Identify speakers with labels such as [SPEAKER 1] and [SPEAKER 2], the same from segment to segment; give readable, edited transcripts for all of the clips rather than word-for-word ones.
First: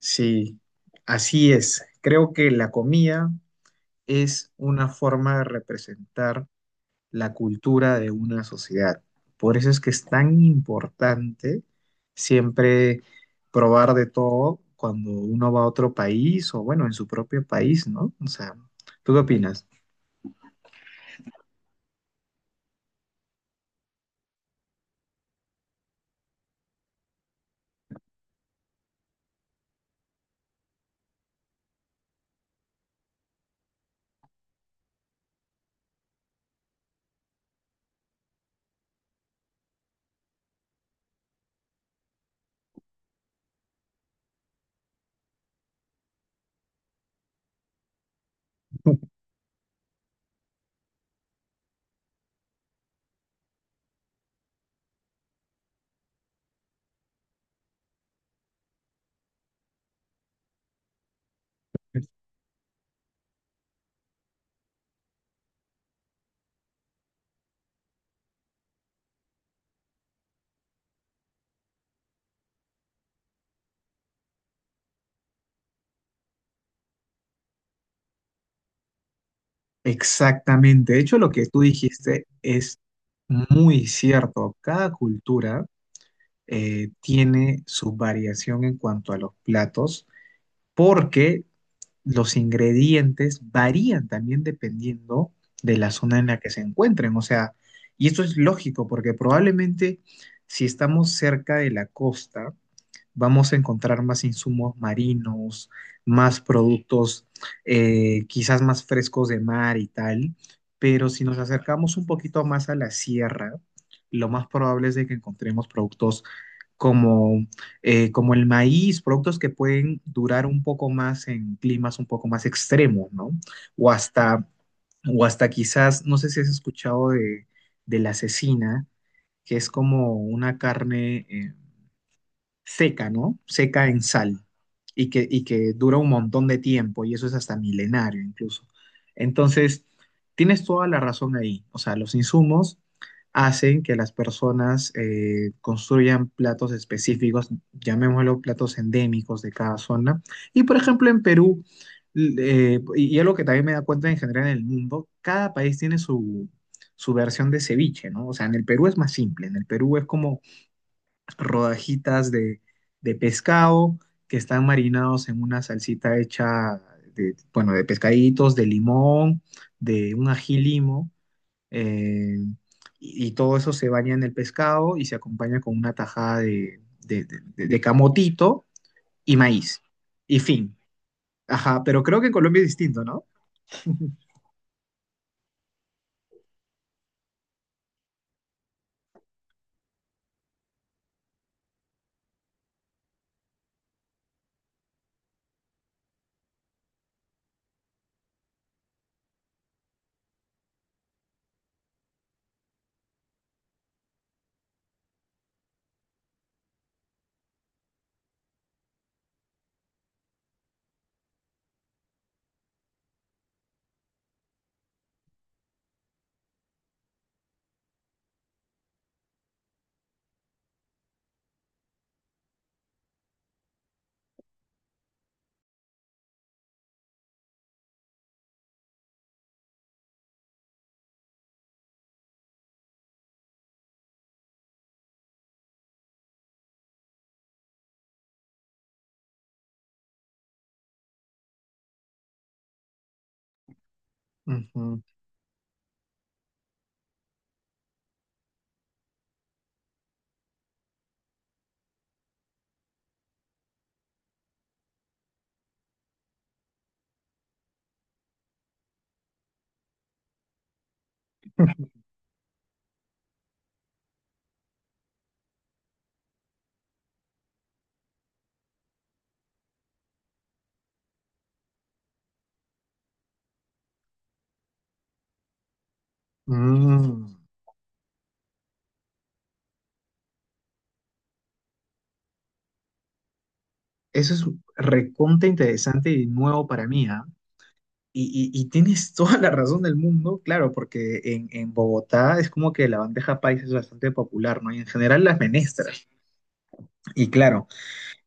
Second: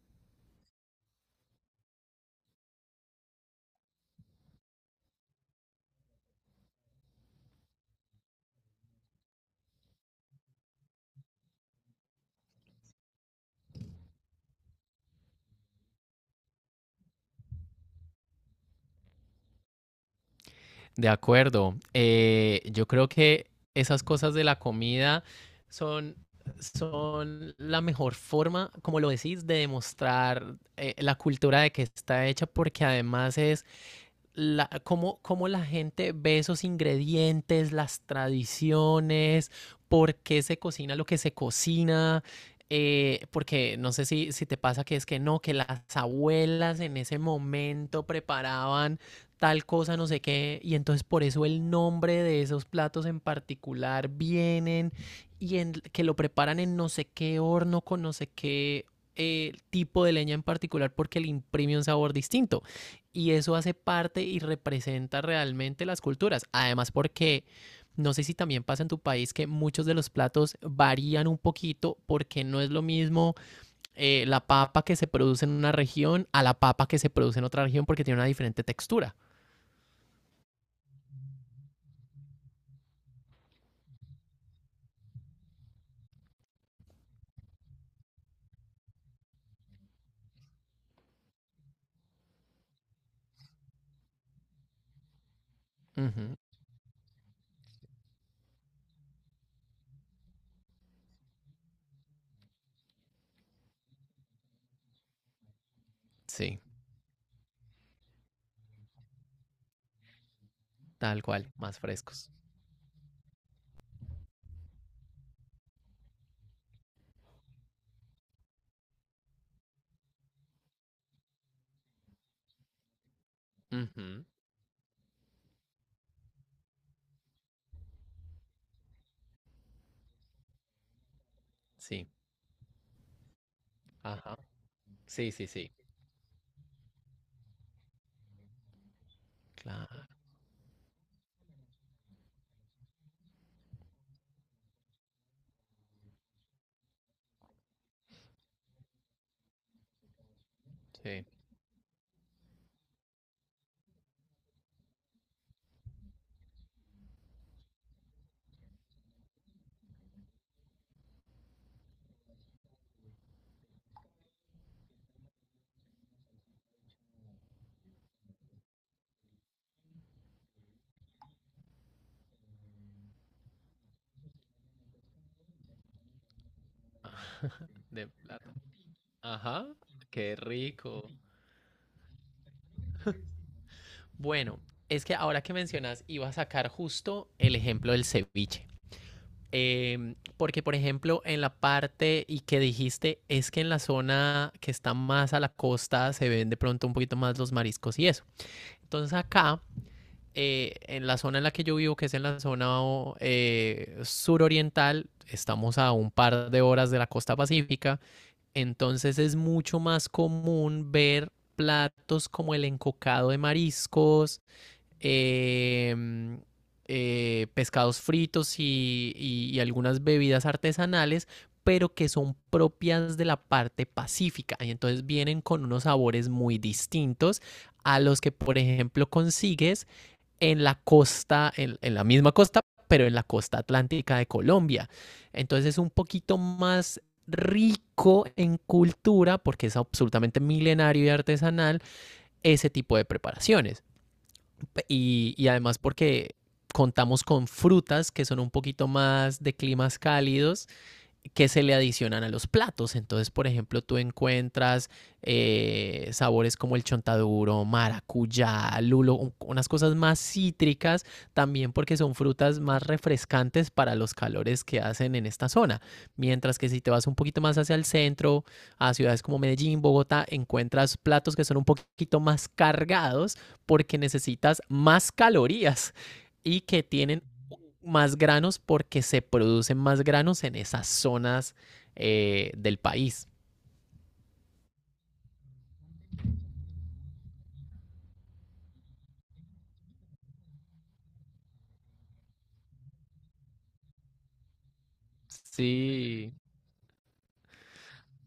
[SPEAKER 1] Sí, así es. Creo que la comida es una forma de representar la cultura de una sociedad. Por eso es que es tan importante siempre probar de todo cuando uno va a otro país o bueno, en su propio país, ¿no? O sea, ¿tú qué opinas?
[SPEAKER 2] De acuerdo. Yo creo que esas cosas de la comida son, son la mejor forma, como lo decís, de demostrar la cultura de que está hecha, porque además es la, cómo, cómo la gente ve esos ingredientes, las tradiciones, por qué se cocina lo que se cocina. Porque no sé si te pasa que es que no, que las abuelas en ese momento preparaban tal cosa, no sé qué, y entonces por eso el nombre de esos platos en particular vienen y en, que lo preparan en no sé qué horno con no sé qué tipo de leña en particular porque le imprime un sabor distinto y eso hace parte y representa realmente las culturas. Además, porque no sé si también pasa en tu país que muchos de los platos varían un poquito porque no es lo mismo la papa que se produce en una región a la papa que se produce en otra región porque tiene una diferente textura.
[SPEAKER 1] Exactamente. De hecho, lo que tú dijiste es muy cierto. Cada cultura tiene su variación en cuanto a los platos porque los ingredientes varían también dependiendo de la zona en
[SPEAKER 2] Ujú.
[SPEAKER 1] la que se encuentren. O sea, y esto es lógico porque probablemente si estamos cerca de la costa, vamos a encontrar más insumos marinos, más
[SPEAKER 2] Sí,
[SPEAKER 1] productos quizás más frescos de mar y tal. Pero
[SPEAKER 2] tal
[SPEAKER 1] si nos
[SPEAKER 2] cual, más
[SPEAKER 1] acercamos un
[SPEAKER 2] frescos.
[SPEAKER 1] poquito más a la sierra, lo más probable es de que encontremos productos como, como el maíz, productos que pueden durar un poco más en climas un poco más extremos, ¿no? O
[SPEAKER 2] Ujú.
[SPEAKER 1] hasta, o hasta quizás, no sé si has escuchado de la cecina, que es como una carne,
[SPEAKER 2] Sí,
[SPEAKER 1] seca, ¿no? Seca en
[SPEAKER 2] ajá.
[SPEAKER 1] sal
[SPEAKER 2] Sí,
[SPEAKER 1] y
[SPEAKER 2] sí, sí.
[SPEAKER 1] que dura un montón de tiempo y eso es hasta milenario incluso. Entonces,
[SPEAKER 2] Claro,
[SPEAKER 1] tienes toda la razón ahí. O sea, los insumos hacen que las personas construyan platos específicos, llamémoslo platos endémicos de cada zona. Y por ejemplo, en
[SPEAKER 2] sí.
[SPEAKER 1] Perú, y algo que también me da cuenta en general en el mundo, cada país tiene su versión de ceviche, ¿no? O sea, en el Perú es más simple, en el Perú es como rodajitas de pescado que están marinados en una salsita hecha de, bueno, de pescaditos, de limón, de un ají limo, eh, y todo eso se baña en el pescado y se acompaña con una tajada de, de-
[SPEAKER 2] Ah,
[SPEAKER 1] de de
[SPEAKER 2] de plátano.
[SPEAKER 1] camotito y
[SPEAKER 2] Ajá,
[SPEAKER 1] maíz.
[SPEAKER 2] qué
[SPEAKER 1] Y fin.
[SPEAKER 2] rico.
[SPEAKER 1] Ajá, pero creo que en Colombia es distinto, ¿no?
[SPEAKER 2] Bueno, es que ahora que mencionas, iba a sacar justo el ejemplo del ceviche. Porque, por ejemplo, en la parte y que dijiste, es que en la zona que está más a la costa se ven de pronto un poquito más los mariscos y eso. Entonces acá, en la zona en la que yo vivo, que es en la zona suroriental, estamos a un par de horas de la costa pacífica, entonces es mucho más común ver platos como el encocado de mariscos, eh, pescados fritos y algunas bebidas artesanales, pero que son propias de la parte pacífica. Y entonces vienen con unos sabores muy distintos a los que, por ejemplo, consigues en la costa, en la misma costa, pero en la costa atlántica de Colombia. Entonces es un poquito más rico en cultura porque es absolutamente milenario y artesanal ese tipo de preparaciones.
[SPEAKER 1] Ujú.
[SPEAKER 2] Y además porque contamos con frutas que son un poquito más de climas cálidos que se le adicionan a los platos. Entonces, por ejemplo, tú encuentras sabores como el chontaduro, maracuyá, lulo, unas cosas más cítricas, también porque son frutas más refrescantes para los calores que hacen en esta zona. Mientras que si te vas un poquito más hacia el centro, a ciudades como Medellín, Bogotá, encuentras platos que son un poquito más cargados porque necesitas más calorías y que tienen
[SPEAKER 1] Mm.
[SPEAKER 2] más granos porque se producen más granos en esas zonas del país.
[SPEAKER 1] Eso es recontra interesante y nuevo para mí, ¿ah? Y tienes toda la razón del mundo, claro, porque en Bogotá es como que la bandeja paisa es bastante popular, ¿no? Y en general las menestras.
[SPEAKER 2] Sí.
[SPEAKER 1] Y claro,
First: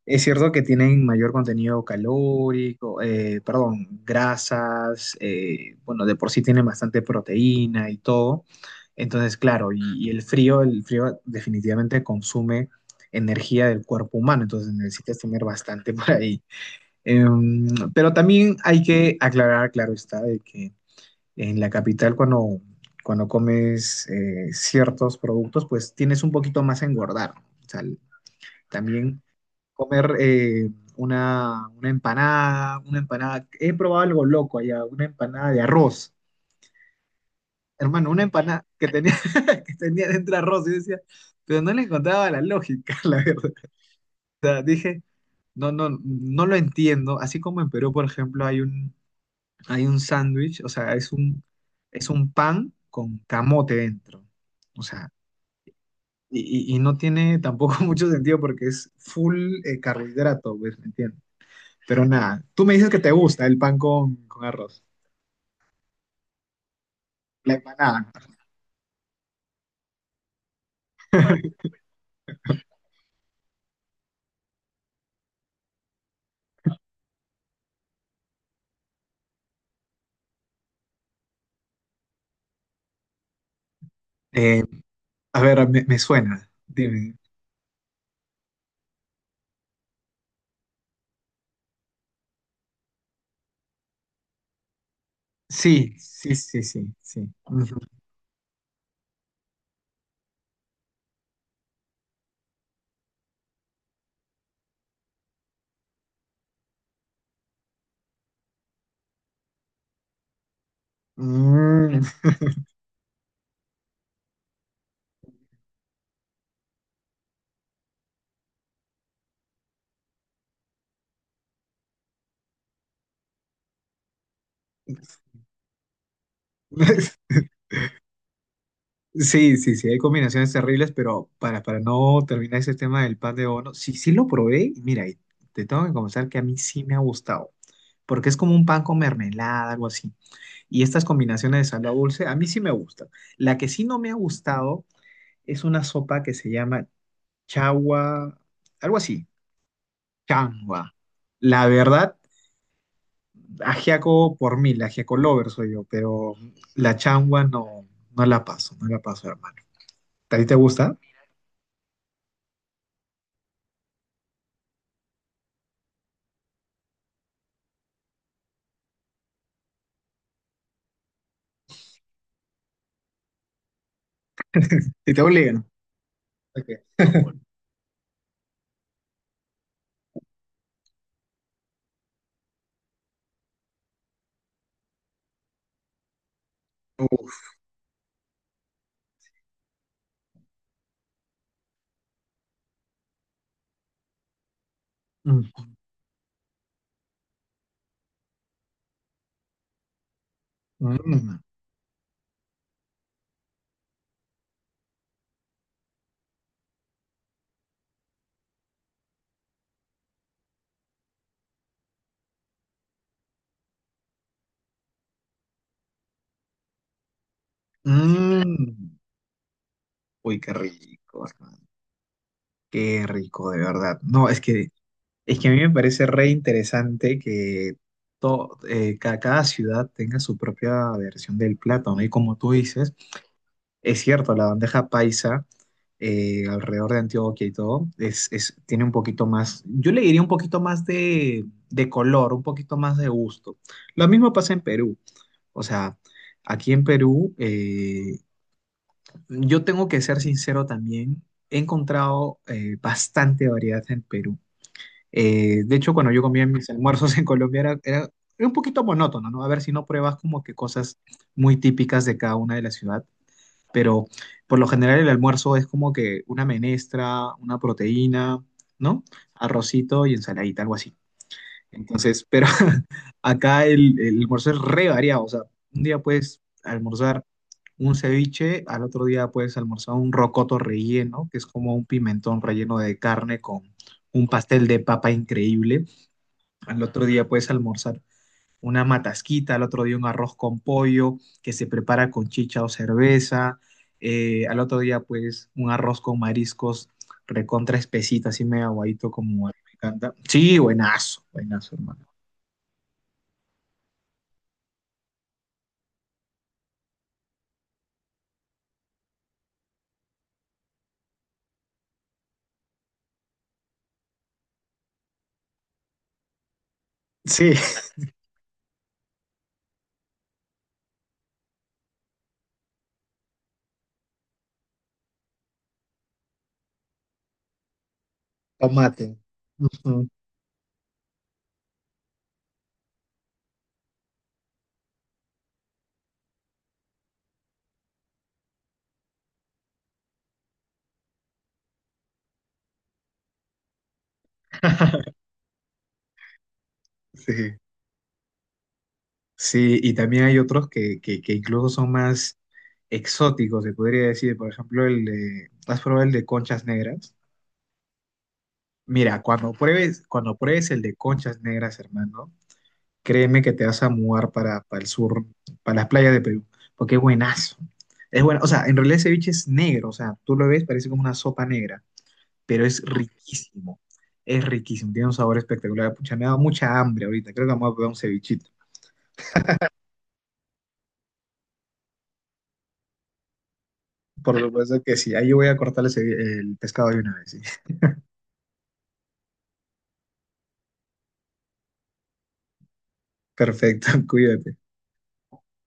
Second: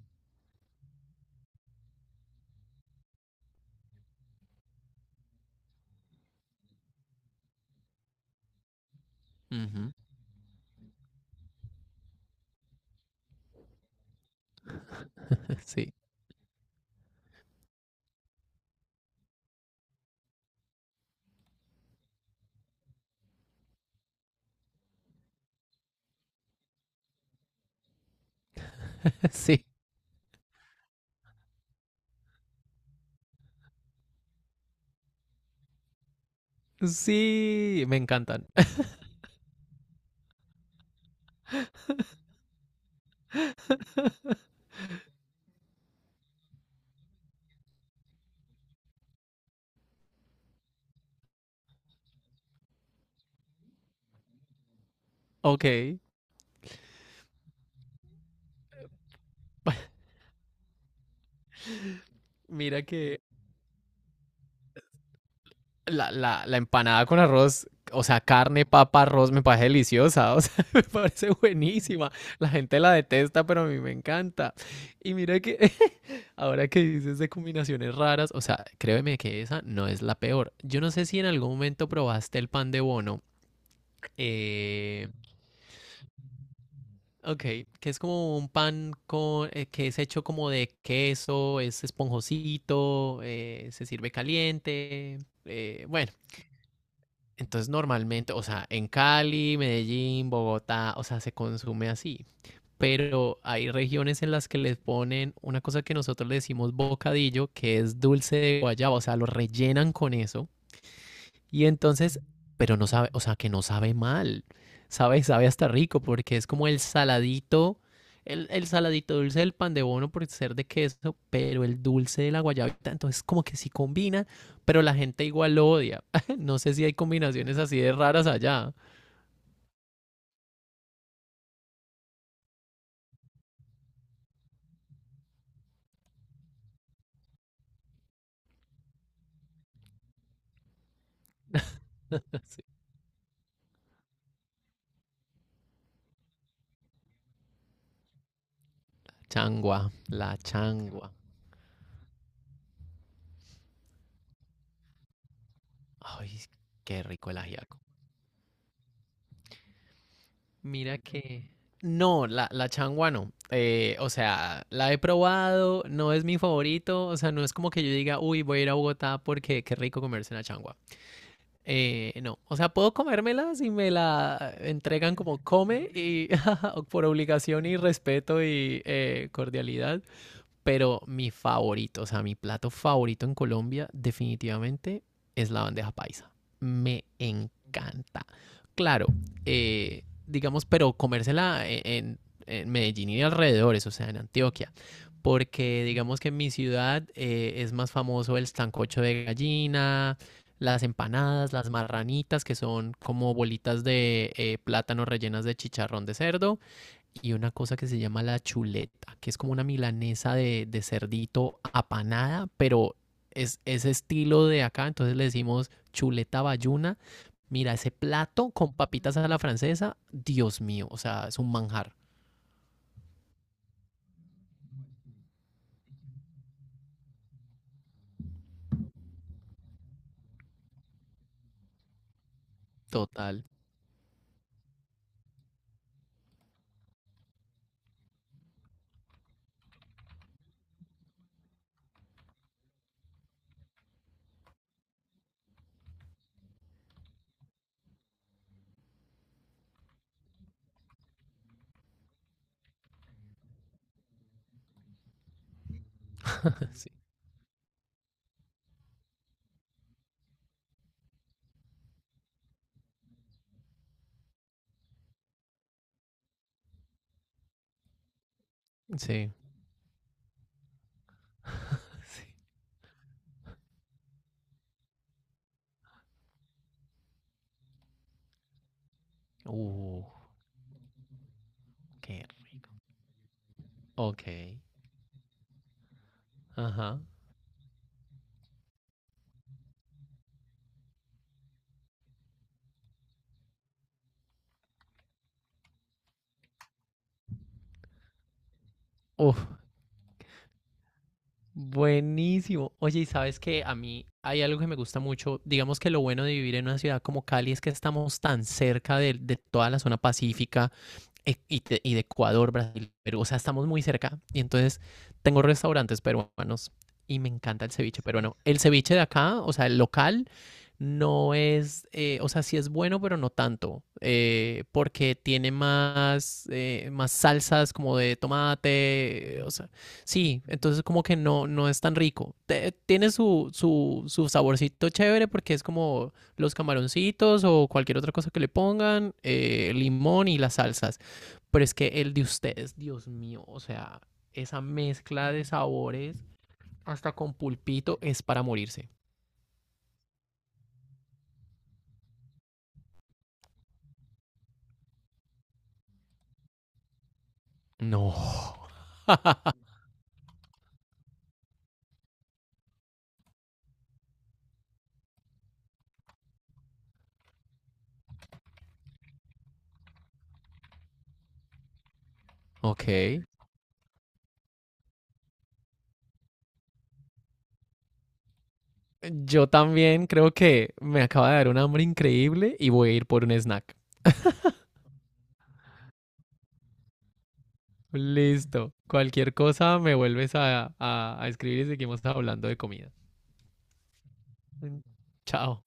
[SPEAKER 1] es cierto que tienen mayor contenido calórico, perdón, grasas, bueno, de por sí tienen bastante proteína y todo. Entonces, claro,
[SPEAKER 2] Ujú.
[SPEAKER 1] y el frío definitivamente consume energía del cuerpo humano, entonces necesitas tener bastante
[SPEAKER 2] Sí,
[SPEAKER 1] por ahí. Em, pero también hay que aclarar, claro está, de que en la capital cuando comes ciertos productos, pues tienes un poquito más a engordar. ¿No? O sea, también
[SPEAKER 2] sí,
[SPEAKER 1] comer una empanada, he probado algo loco allá, una empanada de arroz.
[SPEAKER 2] sí, me
[SPEAKER 1] Hermano, una
[SPEAKER 2] encantan.
[SPEAKER 1] empanada que tenía, que tenía dentro arroz, y decía, pero no le encontraba la lógica, la verdad. O sea, dije, no, no lo entiendo. Así como en Perú, por ejemplo, hay un sándwich, o sea, es un pan con camote dentro. O sea,
[SPEAKER 2] Ok,
[SPEAKER 1] y no tiene tampoco mucho sentido porque es full carbohidrato, pues, ¿me entiendes? Pero nada, tú me
[SPEAKER 2] mira
[SPEAKER 1] dices que te
[SPEAKER 2] que
[SPEAKER 1] gusta el pan con arroz.
[SPEAKER 2] la, la empanada con
[SPEAKER 1] La
[SPEAKER 2] arroz, o
[SPEAKER 1] empanada.
[SPEAKER 2] sea, carne, papa, arroz, me parece deliciosa, o sea, me parece buenísima. La gente la detesta, pero a mí me encanta. Y mira que ahora que dices de combinaciones raras, o sea, créeme que esa no es la peor. Yo no sé si en algún momento probaste el pan de bono.
[SPEAKER 1] Eh,
[SPEAKER 2] Eh,
[SPEAKER 1] a ver, me suena. Dime.
[SPEAKER 2] ok, que es como un pan con, que es hecho como de queso, es esponjosito, se sirve caliente.
[SPEAKER 1] Sí,
[SPEAKER 2] Bueno.
[SPEAKER 1] sí, sí, sí, sí.
[SPEAKER 2] Entonces
[SPEAKER 1] Ujú.
[SPEAKER 2] normalmente, o sea, en Cali, Medellín, Bogotá, o sea, se consume así. Pero hay regiones en las que les ponen una cosa que nosotros le decimos bocadillo, que es dulce de guayaba, o sea, lo rellenan con eso. Y
[SPEAKER 1] Mm.
[SPEAKER 2] entonces, pero no sabe, o sea, que no sabe mal. Sabe, sabe hasta rico porque es como el saladito dulce del pan de bono por ser de queso, pero el dulce de la guayabita. Entonces, como que sí combina, pero la gente igual lo odia. No sé si hay combinaciones así de raras allá.
[SPEAKER 1] Sí, sí, sí, hay combinaciones terribles, pero para no terminar ese tema del pan de bono, sí, sí lo probé y mira, y te tengo que confesar que a mí sí me ha gustado, porque es como un pan con mermelada, algo así. Y estas combinaciones de salado dulce, a mí sí me gustan. La que sí no me ha gustado es una sopa que se llama chagua, algo así,
[SPEAKER 2] Changua, la
[SPEAKER 1] changua.
[SPEAKER 2] changua.
[SPEAKER 1] La verdad, ajiaco por mí, la ajiaco lover soy yo, pero
[SPEAKER 2] Ay,
[SPEAKER 1] la
[SPEAKER 2] qué rico el
[SPEAKER 1] changua
[SPEAKER 2] ajiaco.
[SPEAKER 1] no, no la paso, no la paso, hermano. ¿A ti te gusta?
[SPEAKER 2] Mira que... No, la changua no. O sea, la he probado, no es mi favorito. O sea, no es como que yo diga, uy, voy a ir a Bogotá porque qué rico comerse una changua. No, o sea, puedo comérmela si me la
[SPEAKER 1] ¿Y
[SPEAKER 2] entregan
[SPEAKER 1] te
[SPEAKER 2] como
[SPEAKER 1] obligan?
[SPEAKER 2] come y
[SPEAKER 1] Okay.
[SPEAKER 2] por obligación y respeto y cordialidad. Pero mi favorito, o sea, mi plato favorito en Colombia definitivamente es la bandeja paisa. Me
[SPEAKER 1] Uf.
[SPEAKER 2] encanta. Claro, digamos, pero comérsela en Medellín y alrededores, o sea, en Antioquia
[SPEAKER 1] Mm.
[SPEAKER 2] porque digamos que en mi ciudad es más famoso el sancocho de gallina, las
[SPEAKER 1] Mm.
[SPEAKER 2] empanadas, las marranitas, que son como bolitas de plátano rellenas de chicharrón de cerdo, y una cosa que se llama la chuleta, que es como una milanesa de cerdito apanada, pero es ese estilo de acá, entonces le decimos chuleta bayuna. Mira, ese plato con
[SPEAKER 1] Mm.
[SPEAKER 2] papitas a la francesa,
[SPEAKER 1] Uy, qué
[SPEAKER 2] Dios mío, o
[SPEAKER 1] rico,
[SPEAKER 2] sea, es un
[SPEAKER 1] hermano.
[SPEAKER 2] manjar
[SPEAKER 1] Qué rico, de verdad. No, es que a mí me parece re interesante que cada ciudad tenga su propia versión del plato, no. Y como tú dices,
[SPEAKER 2] total.
[SPEAKER 1] es cierto, la bandeja paisa alrededor de Antioquia y todo, tiene un poquito más, yo le diría un poquito más de color, un poquito más de gusto. Lo mismo pasa en Perú. O sea, aquí en Perú, yo tengo que ser sincero también. He encontrado bastante variedad en Perú. De hecho, cuando yo comía mis
[SPEAKER 2] Sí,
[SPEAKER 1] almuerzos en Colombia era un poquito monótono, ¿no? A ver si no pruebas como que cosas muy típicas de cada una de la ciudad. Pero por lo general el almuerzo es como que una menestra, una proteína, ¿no?
[SPEAKER 2] sí,
[SPEAKER 1] Arrocito y ensaladita, algo así.
[SPEAKER 2] sí.
[SPEAKER 1] Entonces, pero acá el almuerzo es re variado. O sea, un día puedes almorzar un ceviche, al otro día puedes almorzar
[SPEAKER 2] Uh,
[SPEAKER 1] un rocoto relleno, que es como un pimentón
[SPEAKER 2] ok,
[SPEAKER 1] relleno de carne con
[SPEAKER 2] ok,
[SPEAKER 1] un pastel de papa increíble. Al
[SPEAKER 2] ajá.
[SPEAKER 1] otro día puedes almorzar una matasquita, al otro día un arroz con pollo que se prepara con chicha o cerveza. Al otro día, pues, un arroz con mariscos recontra espesita, así medio aguadito
[SPEAKER 2] Uf,
[SPEAKER 1] como a mí me encanta. Sí, buenazo, buenazo, hermano.
[SPEAKER 2] buenísimo. Oye, y sabes que a mí hay algo que me gusta mucho. Digamos que lo bueno de vivir en una ciudad como Cali es que estamos tan cerca de toda la zona pacífica y de Ecuador, Brasil, Perú. O sea, estamos muy cerca. Y entonces tengo restaurantes peruanos y me
[SPEAKER 1] Sí,
[SPEAKER 2] encanta el ceviche peruano. El ceviche de acá, o sea, el local, no es, o sea, sí es bueno, pero no tanto, porque tiene más, más salsas como de
[SPEAKER 1] tomate.
[SPEAKER 2] tomate, o sea,
[SPEAKER 1] Ujú.
[SPEAKER 2] sí, entonces como que no, no es tan rico. Te- tiene su, su, su saborcito chévere porque es como los camaroncitos o cualquier otra cosa que le pongan, limón y las salsas, pero es que el de ustedes, Dios mío, o sea, esa mezcla de sabores hasta con
[SPEAKER 1] Sí.
[SPEAKER 2] pulpito es para morirse.
[SPEAKER 1] Sí, y también hay otros que incluso son más exóticos, se podría decir. Por ejemplo, el de, ¿has probado el de conchas negras?
[SPEAKER 2] No,
[SPEAKER 1] Mira, cuando pruebes el de conchas negras, hermano, créeme que te vas a mudar para el sur, para las playas de Perú, porque es buenazo. Es bueno, o sea, en realidad ese ceviche es negro, o sea, tú lo ves, parece como una sopa negra, pero
[SPEAKER 2] ok.
[SPEAKER 1] es riquísimo, tiene un sabor espectacular. Pucha, me ha dado mucha hambre ahorita, creo que vamos a probar un cevichito.
[SPEAKER 2] Yo también creo que me acaba de dar un hambre increíble y voy a ir por un snack.
[SPEAKER 1] Por supuesto que sí. Ahí yo voy a cortarles el pescado de una vez. Sí.
[SPEAKER 2] Listo. Cualquier cosa me vuelves a escribir y seguimos hablando de comida.
[SPEAKER 1] Perfecto, cuídate.
[SPEAKER 2] Chao.